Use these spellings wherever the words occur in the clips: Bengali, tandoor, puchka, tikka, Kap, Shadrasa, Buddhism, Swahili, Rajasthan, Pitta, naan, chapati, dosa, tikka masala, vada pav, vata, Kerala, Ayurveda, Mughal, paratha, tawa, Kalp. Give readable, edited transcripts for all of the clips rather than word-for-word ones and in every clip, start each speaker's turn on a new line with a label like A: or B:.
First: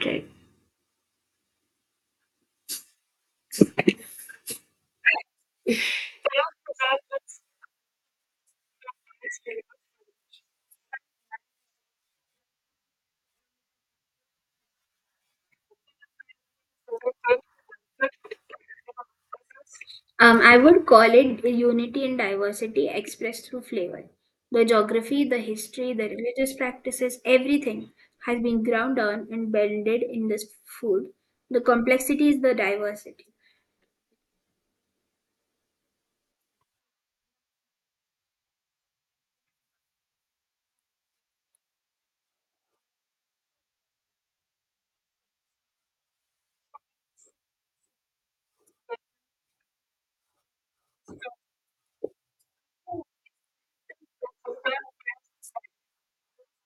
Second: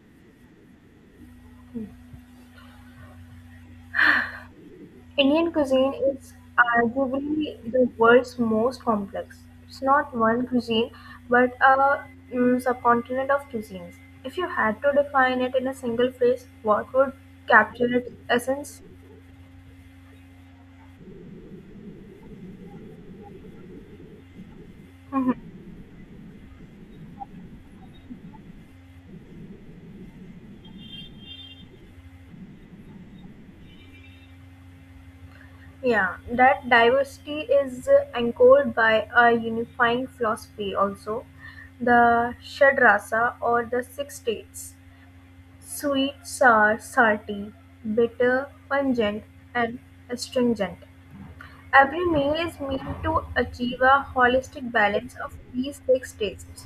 A: Right.
B: Indian cuisine is arguably the world's most complex. It's not one cuisine, but a subcontinent of cuisines. If you had to define it in a single phrase, what would capture its essence?
A: I would call it unity and diversity expressed through flavor. The geography, the
B: Mhm.
A: history, the religious practices, everything has been ground down and blended in this food. The complexity is the diversity.
B: Yeah, that diversity is anchored by a unifying philosophy also. The Shadrasa or the six states sweet, sour, salty, bitter, pungent, and astringent. Every meal is meant to achieve a holistic balance of these six tastes.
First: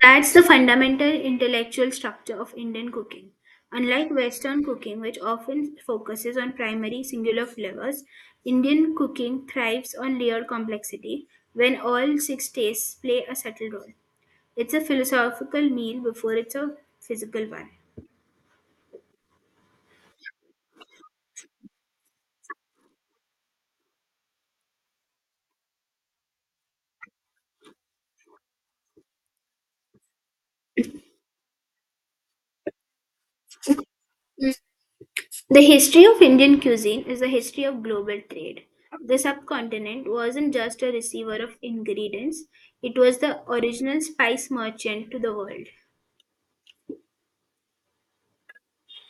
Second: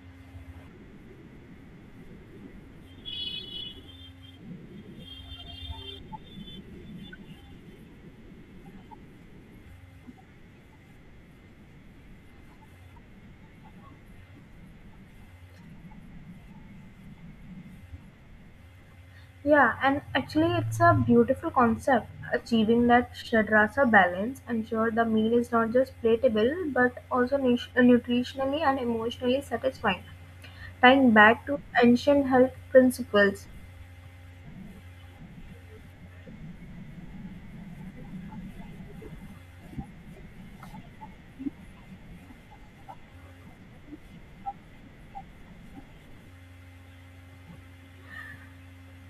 A: That's the fundamental intellectual structure of Indian cooking. Unlike Western cooking, which often focuses on primary singular flavors, Indian cooking thrives on layered complexity when all six tastes play a subtle role. It's a philosophical meal before it's a physical one.
B: Yeah, and actually, it's a beautiful concept. Achieving that Shadrasa balance ensure the meal is not just palatable but also nutritionally and emotionally satisfying, tying back to ancient health principles.
A: The history of Indian cuisine is the history of global trade. The subcontinent wasn't just a receiver of ingredients, it was the original spice merchant to the world.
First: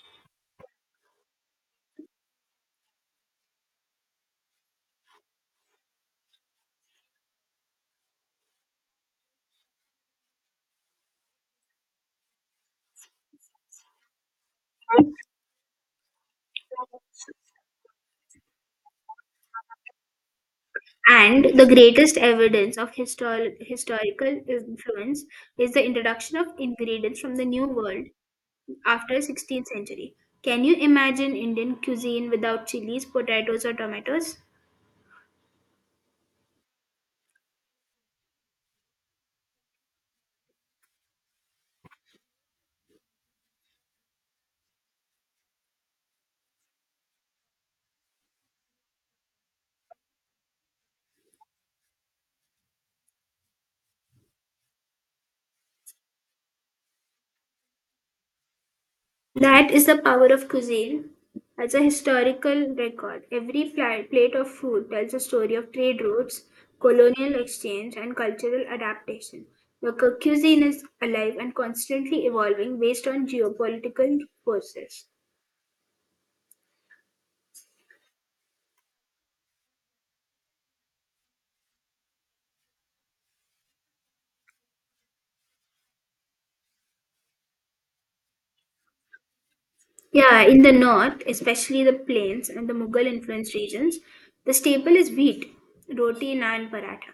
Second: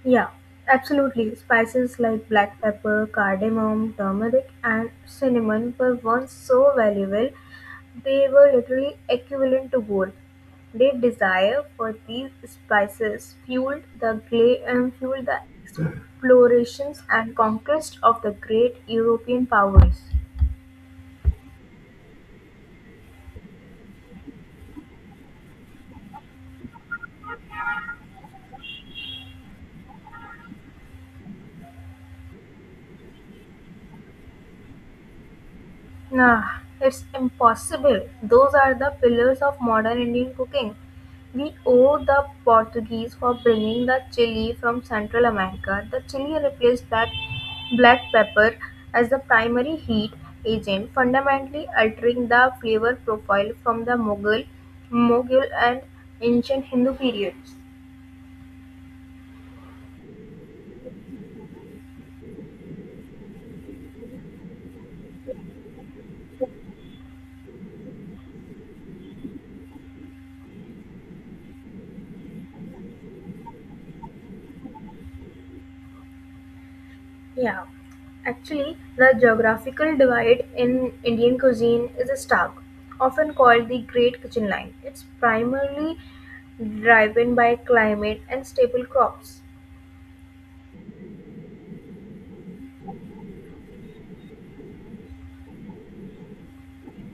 B: Yeah, absolutely. Spices like black pepper, cardamom, turmeric, and cinnamon were once so valuable, they were literally equivalent to gold. Their desire for these spices fueled the fueled the explorations and conquest of the great European powers.
A: And the greatest evidence of historical influence is the introduction of ingredients from the New World after 16th century. Can you imagine Indian cuisine without chilies, potatoes, or tomatoes?
B: Nah, it's impossible. Those are the pillars of modern Indian cooking. We owe the Portuguese for bringing the chili from Central America. The chili replaced black, black pepper as the primary heat agent, fundamentally altering the flavor profile from the Mughal and ancient Hindu periods.
A: That is the power of cuisine. As a historical record, every plate of food tells a story of trade routes, colonial exchange, and cultural adaptation. The cuisine is alive and constantly evolving based on geopolitical forces.
B: Yeah, actually, the geographical divide in Indian cuisine is stark, often called the Great Kitchen Line. It's primarily driven by climate and staple crops.
A: Yeah, in the north, especially the plains and the Mughal influenced regions, the staple is wheat, roti, naan, paratha.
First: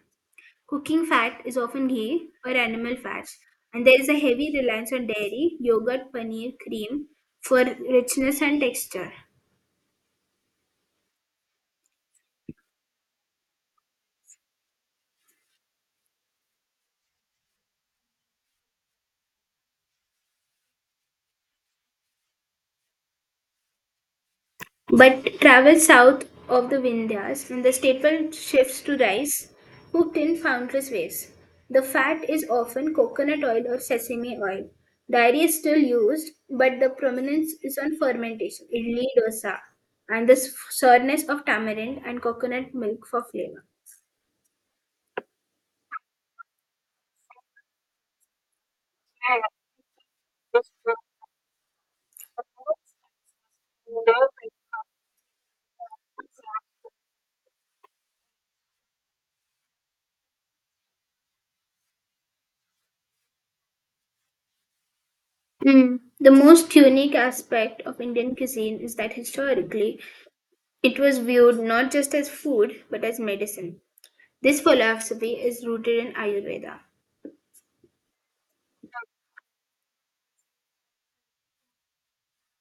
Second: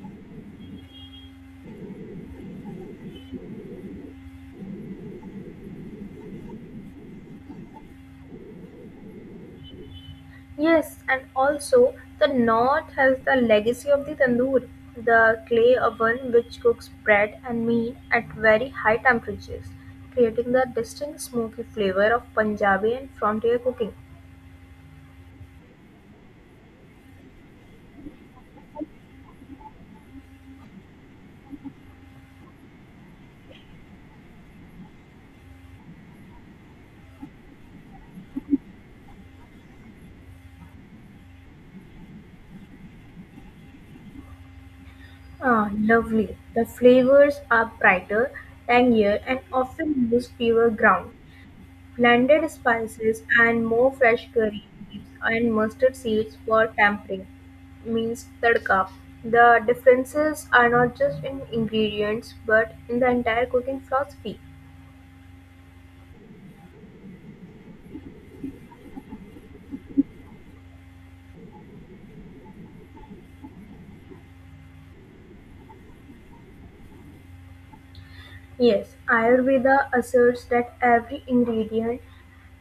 A: Cooking fat is often ghee or animal fats, and there is a heavy reliance on dairy, yogurt, paneer, cream for richness and texture.
B: Yes, and also the north has the legacy of the tandoor, the clay oven which cooks bread and meat at very high temperatures, creating the distinct smoky flavor of Punjabi and frontier cooking.
A: But travel south of the Vindhyas, and the staple shifts to rice, cooked in countless ways. The fat is often coconut oil or sesame oil. Dairy is still used, but the prominence is on fermentation, idli dosa, and the sourness of tamarind and coconut milk for flavor.
B: Ah, lovely. The flavors are brighter, tangier, and often use fewer ground, blended spices, and more fresh curry leaves and mustard seeds for tempering. Means tadka. The differences are not just in ingredients but in the entire cooking philosophy.
A: Mm, the most unique aspect of Indian cuisine is that historically it was viewed not just as food but as medicine. This philosophy is rooted in Ayurveda.
B: Yes, Ayurveda asserts that every ingredient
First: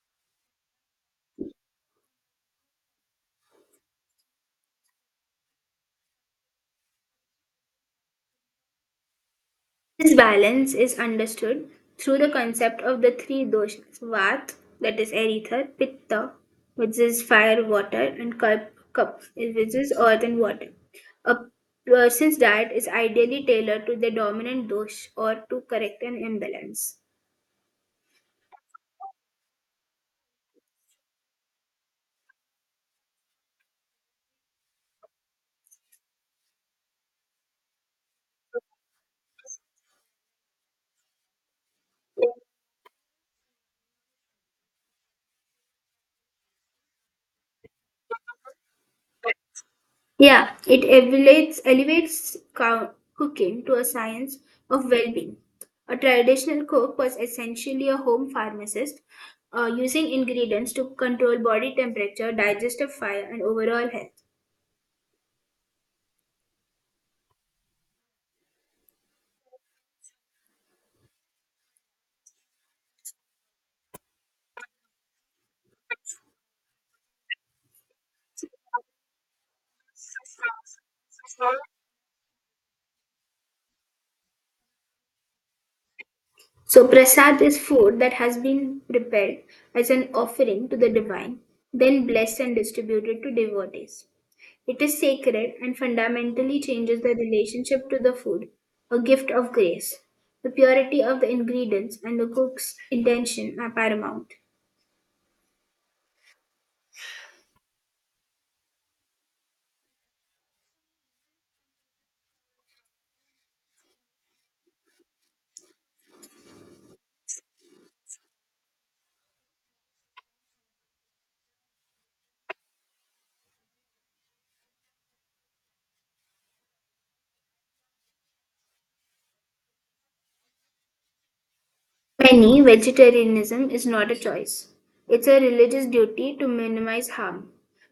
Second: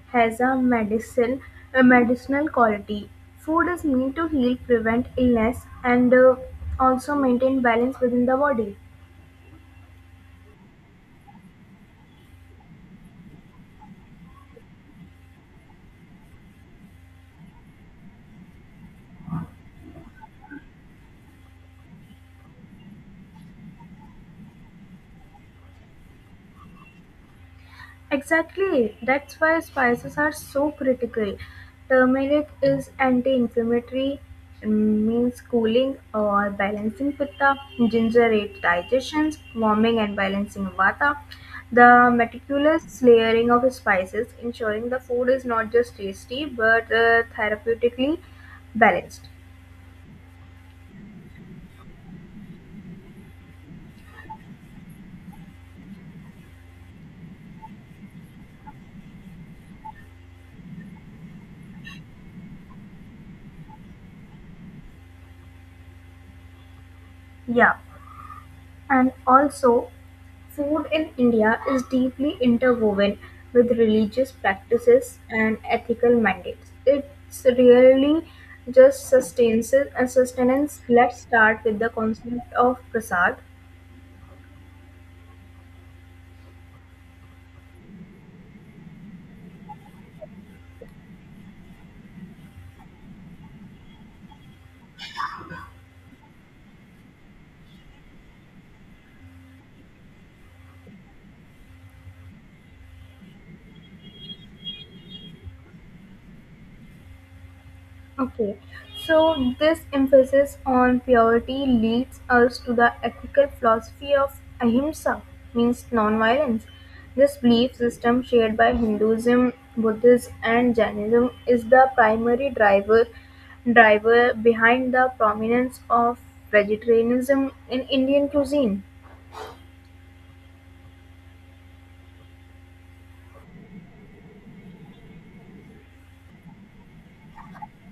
B: has a medicinal quality. Food is meant to heal, prevent illness, and also maintain balance within the body.
A: This balance is understood through the concept of the three doshas Vat, that is ether, Pitta, which is fire, water, and Kalp, Kap, which is earth and water. A person's diet is ideally tailored to the dominant dosh or to correct an imbalance.
B: Exactly. That's why spices are so critical. Turmeric is anti-inflammatory, mm, means cooling or balancing pitta. Ginger aids digestion, warming and balancing vata. The meticulous layering of spices, ensuring the food is not just tasty but therapeutically balanced.
A: Yeah, it elevates, elevates cooking to a science of well being. A traditional cook was essentially a home pharmacist, using ingredients to control body temperature, digestive fire, and overall health.
B: Yeah. And also, food in India is deeply interwoven with religious practices and ethical mandates. It's really just sustenance. Let's start with the concept of prasad.
A: So, prasad is food that has been prepared as an offering to the divine, then blessed and distributed to devotees. It is sacred and fundamentally changes the relationship to the food, a gift of grace. The purity of the ingredients and the cook's intention are paramount.
B: Okay, so this emphasis on purity leads us to the ethical philosophy of ahimsa, means non-violence. This belief system shared by Hinduism, Buddhism, and Jainism is the primary driver behind the prominence of vegetarianism in Indian cuisine.
A: Many vegetarianism is not a choice. It's a religious duty to minimize harm.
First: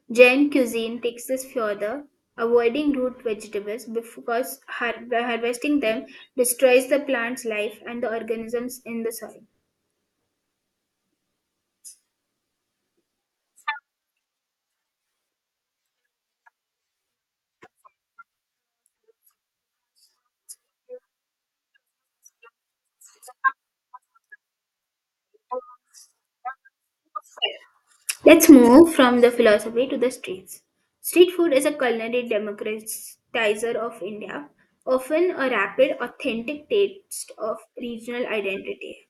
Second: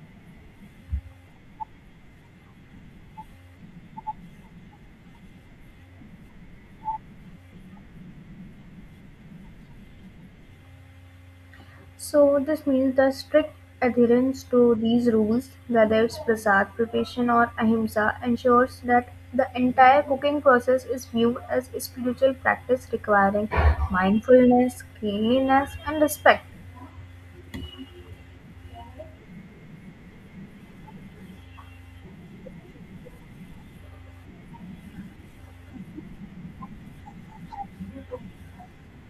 A: Jain cuisine takes this further, avoiding root vegetables because harvesting them destroys the plant's life and the organisms in the soil.
B: So, this means the strict adherence to these rules, whether it's prasad preparation or ahimsa, ensures that the entire cooking process is viewed as a spiritual practice requiring mindfulness, cleanliness, and respect.
A: Let's move from the philosophy to the streets. Street food is a culinary democratizer of India, often a rapid, authentic taste of regional identity.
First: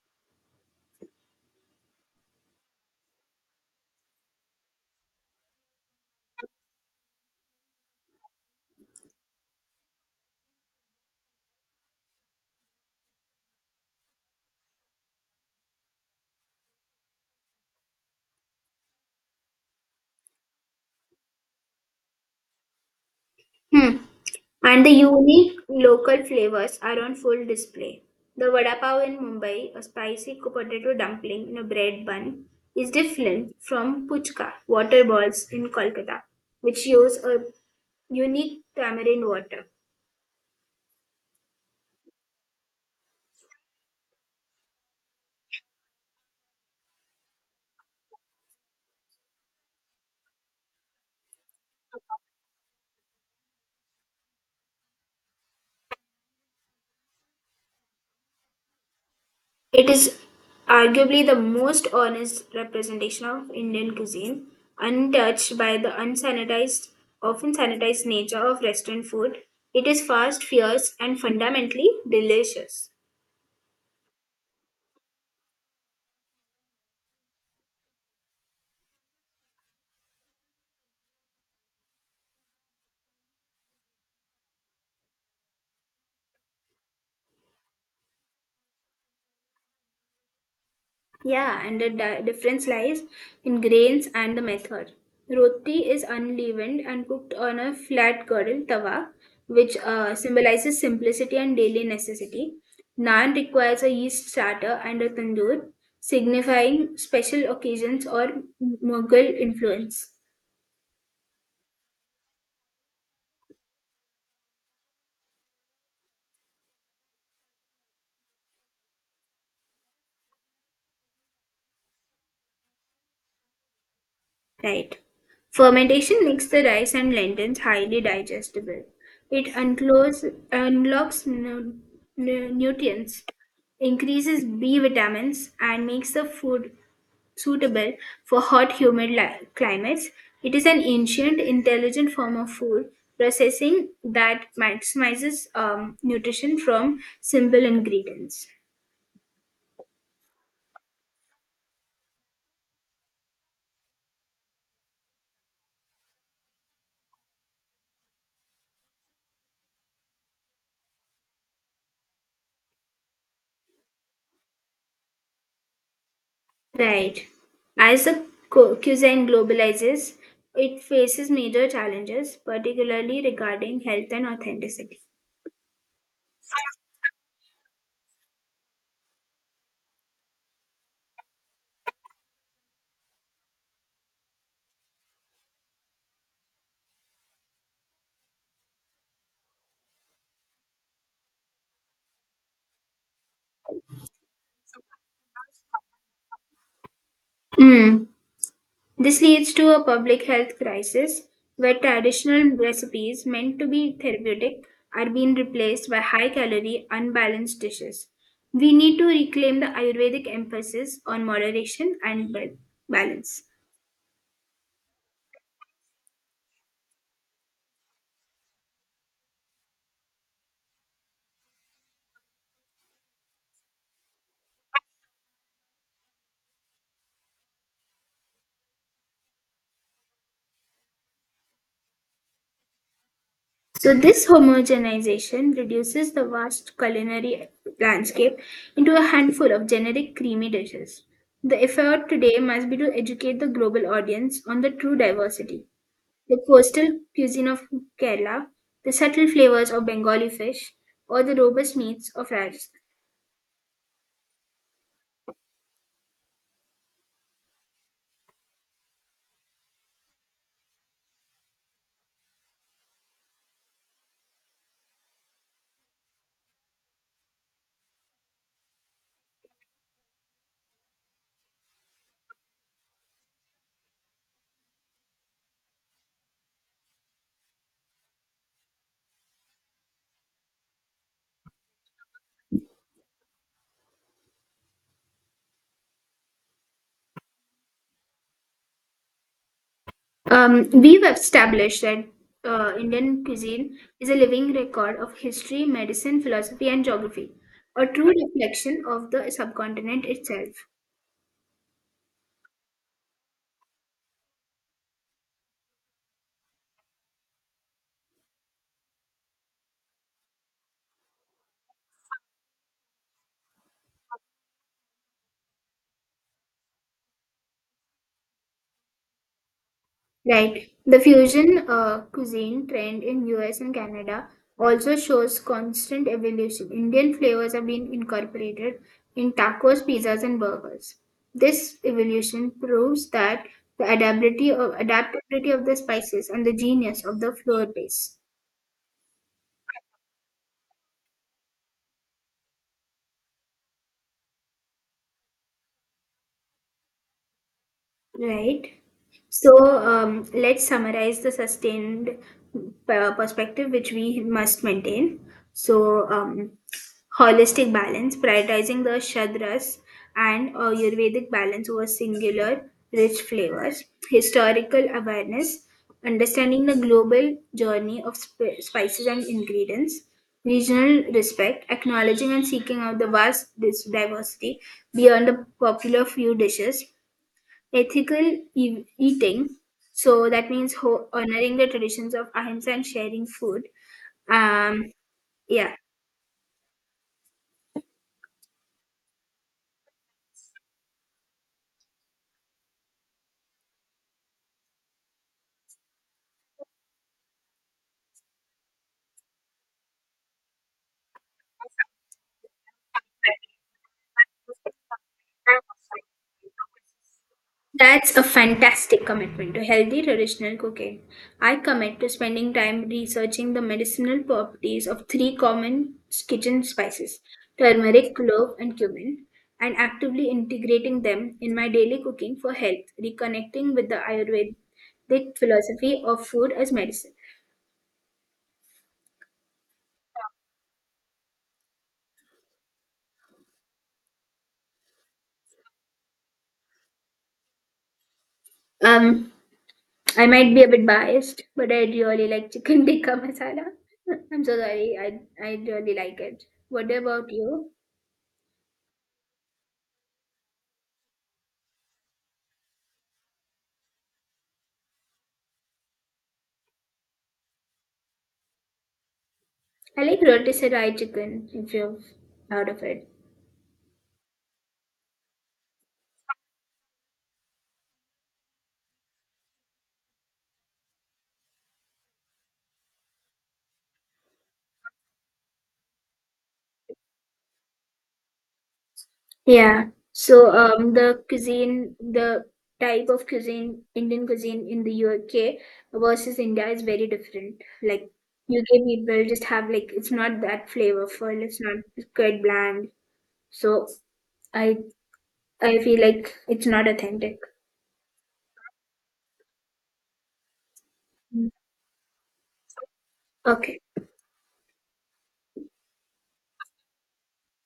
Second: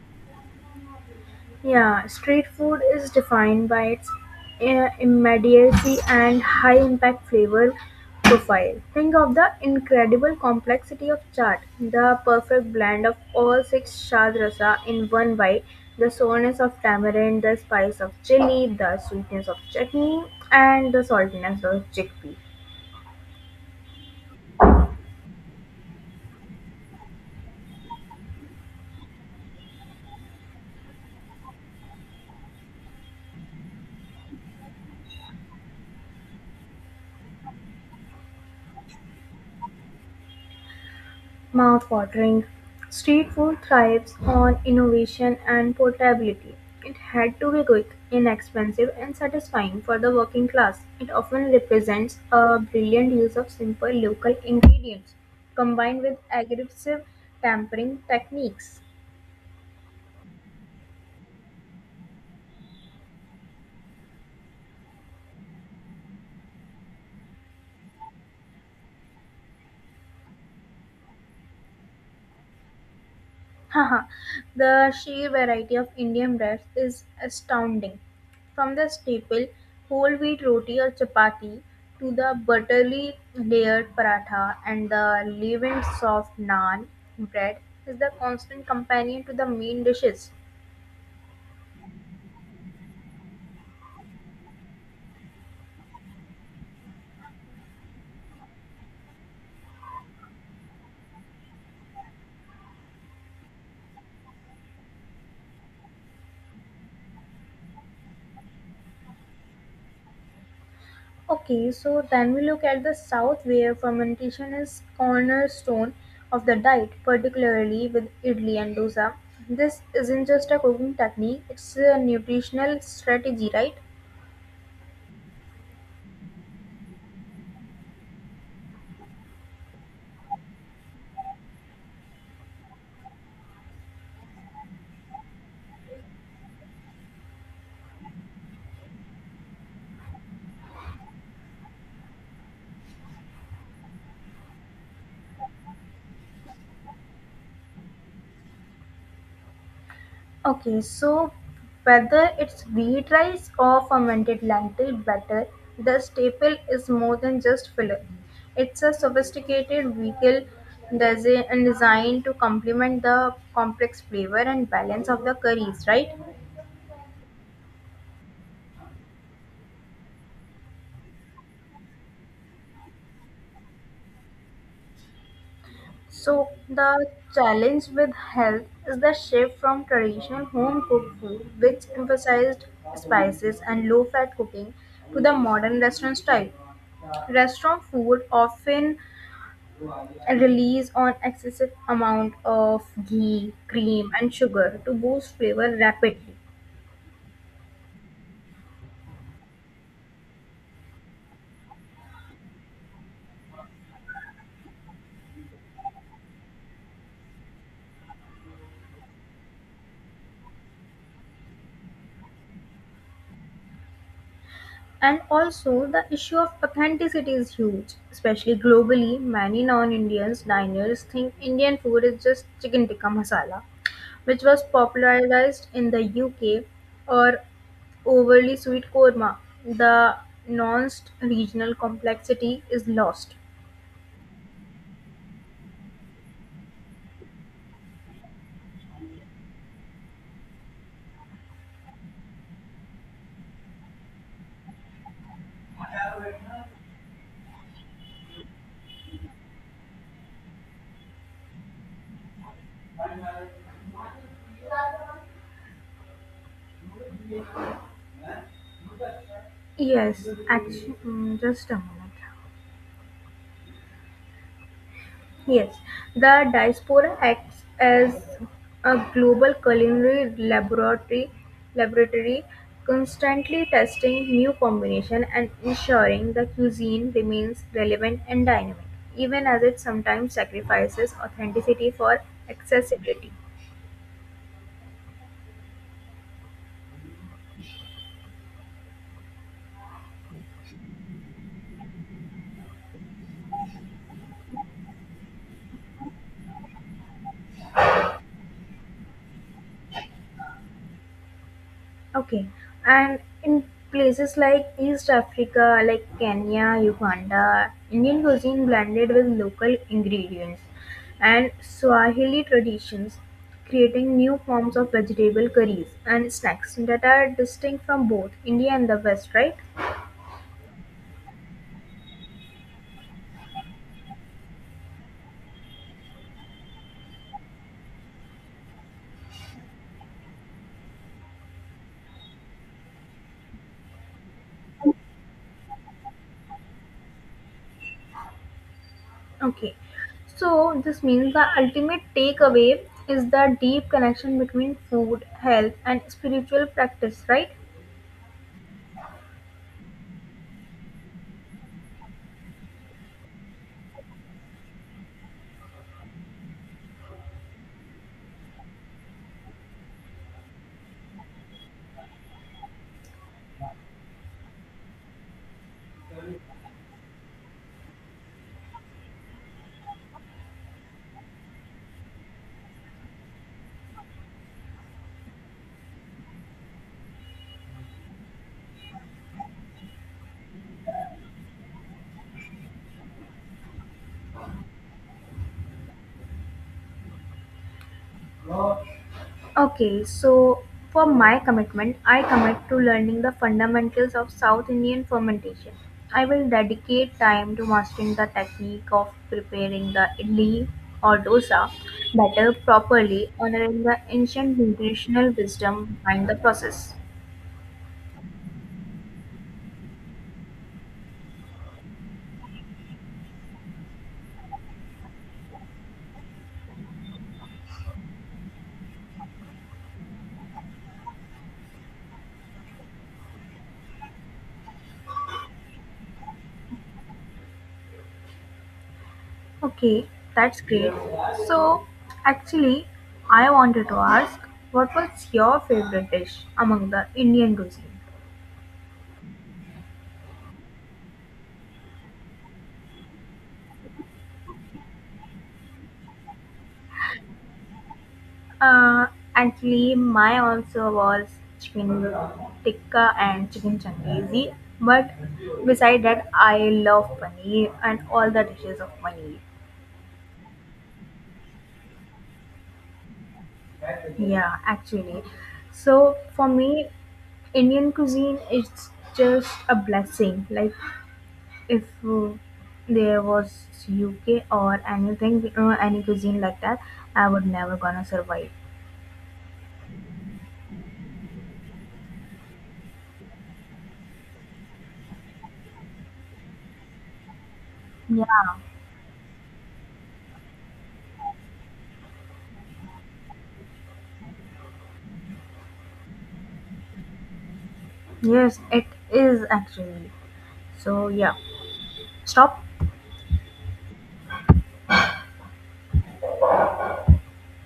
B: Yeah, street food is defined by its immediacy and high impact flavor profile. Think of the incredible complexity of chaat, the perfect blend of all six shad rasa in one bite, the sourness of tamarind, the spice of chili, the sweetness of chutney, and the saltiness of chickpea.
A: Hmm. And the unique local flavors are on full display. The vada pav in Mumbai, a spicy potato dumpling in a bread bun, is different from puchka, water balls in Kolkata, which use a unique tamarind water.
B: Mouth-watering. Street food thrives on innovation and portability. It had to be quick, inexpensive, and satisfying for the working class. It often represents a brilliant use of simple local ingredients combined with aggressive tampering techniques.
A: It is arguably the most honest representation of Indian cuisine, untouched by the unsanitized, often sanitized nature of restaurant food. It is fast, fierce, and fundamentally delicious.
B: Haha, the sheer variety of Indian breads is astounding. From the staple whole wheat roti or chapati to the butterly layered paratha and the leavened soft naan bread is the constant companion to the main dishes.
A: Yeah, and the difference lies in grains and the method. Roti is unleavened and cooked on a flat girdle tawa, which symbolizes simplicity and daily necessity. Naan requires a yeast starter and a tandoor, signifying special occasions or Mughal influence.
B: Okay, so then we look at the south where fermentation is cornerstone of the diet, particularly with idli and dosa. This isn't just a cooking technique, it's a nutritional strategy, right?
A: Right, fermentation makes the rice and lentils highly digestible. It unclose, unlocks nutrients, increases B vitamins, and makes the food suitable for hot, humid climates. It is an ancient, intelligent form of food processing that maximizes nutrition from simple ingredients.
B: Okay, so whether it's wheat rice or fermented lentil batter, the staple is more than just filler. It's a sophisticated vehicle and designed to complement the complex flavor and balance of the curries, right?
A: Right. As the cuisine globalizes, it faces major challenges, particularly regarding health and authenticity.
B: So the challenge with health is the shift from traditional home cooked food, which emphasized spices and low fat cooking, to the modern restaurant food often Release on excessive amount of ghee, cream, and sugar to boost flavor rapidly.
A: Mm. This leads to a public health crisis where traditional recipes meant to be therapeutic are being replaced by high calorie, unbalanced dishes. We need to reclaim the Ayurvedic emphasis on moderation and balance.
B: And also, the issue of authenticity is huge, especially globally. Many non-Indians diners think Indian food is just chicken tikka masala, which was popularized in the UK, or overly sweet korma. The nuanced regional complexity is lost.
A: So this homogenization reduces the vast culinary landscape into a handful of generic creamy dishes. The effort today must be to educate the global audience on the true diversity, the coastal cuisine of Kerala, the subtle flavors of Bengali fish, or the robust meats of Rajasthan.
B: Yes, actually, mm, just a moment. Yes, the diaspora acts as a global culinary laboratory constantly testing new combinations and ensuring the cuisine remains relevant and dynamic, even as it sometimes sacrifices authenticity for accessibility.
A: We've established that Indian cuisine is a living record of history, medicine, philosophy, and geography, a true reflection of the subcontinent itself.
B: Okay, and in places like East Africa, like Kenya, Uganda, Indian cuisine blended with local ingredients and Swahili traditions, creating new forms of vegetable curries and snacks that are distinct from both India and the West, right?
A: Right. The fusion cuisine trend in US and Canada also shows constant evolution. Indian flavors are being incorporated in tacos, pizzas, and burgers. This evolution proves that the adaptability of the spices and the genius of the flour base.
B: Okay, so this means the ultimate takeaway is the deep connection between food, health, and spiritual practice, right?
A: Right. So let's summarize the sustained perspective which we must maintain. So, um, holistic balance, prioritizing the shadras and Ayurvedic balance over singular rich flavors, historical awareness, understanding the global journey of spices and ingredients, regional respect, acknowledging and seeking out the vast diversity beyond the popular few dishes, ethical eating, so that means honoring the traditions of ahimsa and sharing food. Um, yeah,
B: Okay, so for my commitment, I commit to learning the fundamentals of South Indian fermentation. I will dedicate time to mastering the technique of preparing the idli or dosa better properly, honoring the ancient nutritional wisdom behind the process.
A: that's a fantastic commitment to healthy traditional cooking. I commit to spending time researching the medicinal properties of three common kitchen spices turmeric, clove, and cumin, and actively integrating them in my daily cooking for health, reconnecting with the Ayurvedic philosophy of food as medicine.
B: Okay, that's great. So, actually, I wanted to ask what was your favorite dish among the Indian cuisine?
A: Um, I might be a bit biased, but I really like chicken tikka masala. I'm so sorry. I really like it. What about you?
B: Uh, actually, my answer was chicken tikka and chicken changizi. But beside that, I love paneer and all the dishes of paneer.
A: I like rotisserie chicken. If you've heard of it,
B: Yeah, actually. So for me, Indian cuisine is just a blessing. Like if there was UK or anything, any cuisine like that, I would never gonna survive.
A: yeah. So the cuisine, the type of cuisine, Indian cuisine in the UK versus India is very different. Like
B: Yeah.
A: UK people just have like it's not that flavorful. It's not it's quite bland. So I I feel like it's not authentic.
B: Yes, it is actually. So yeah.
A: Mm.
B: Stop.
A: Okay.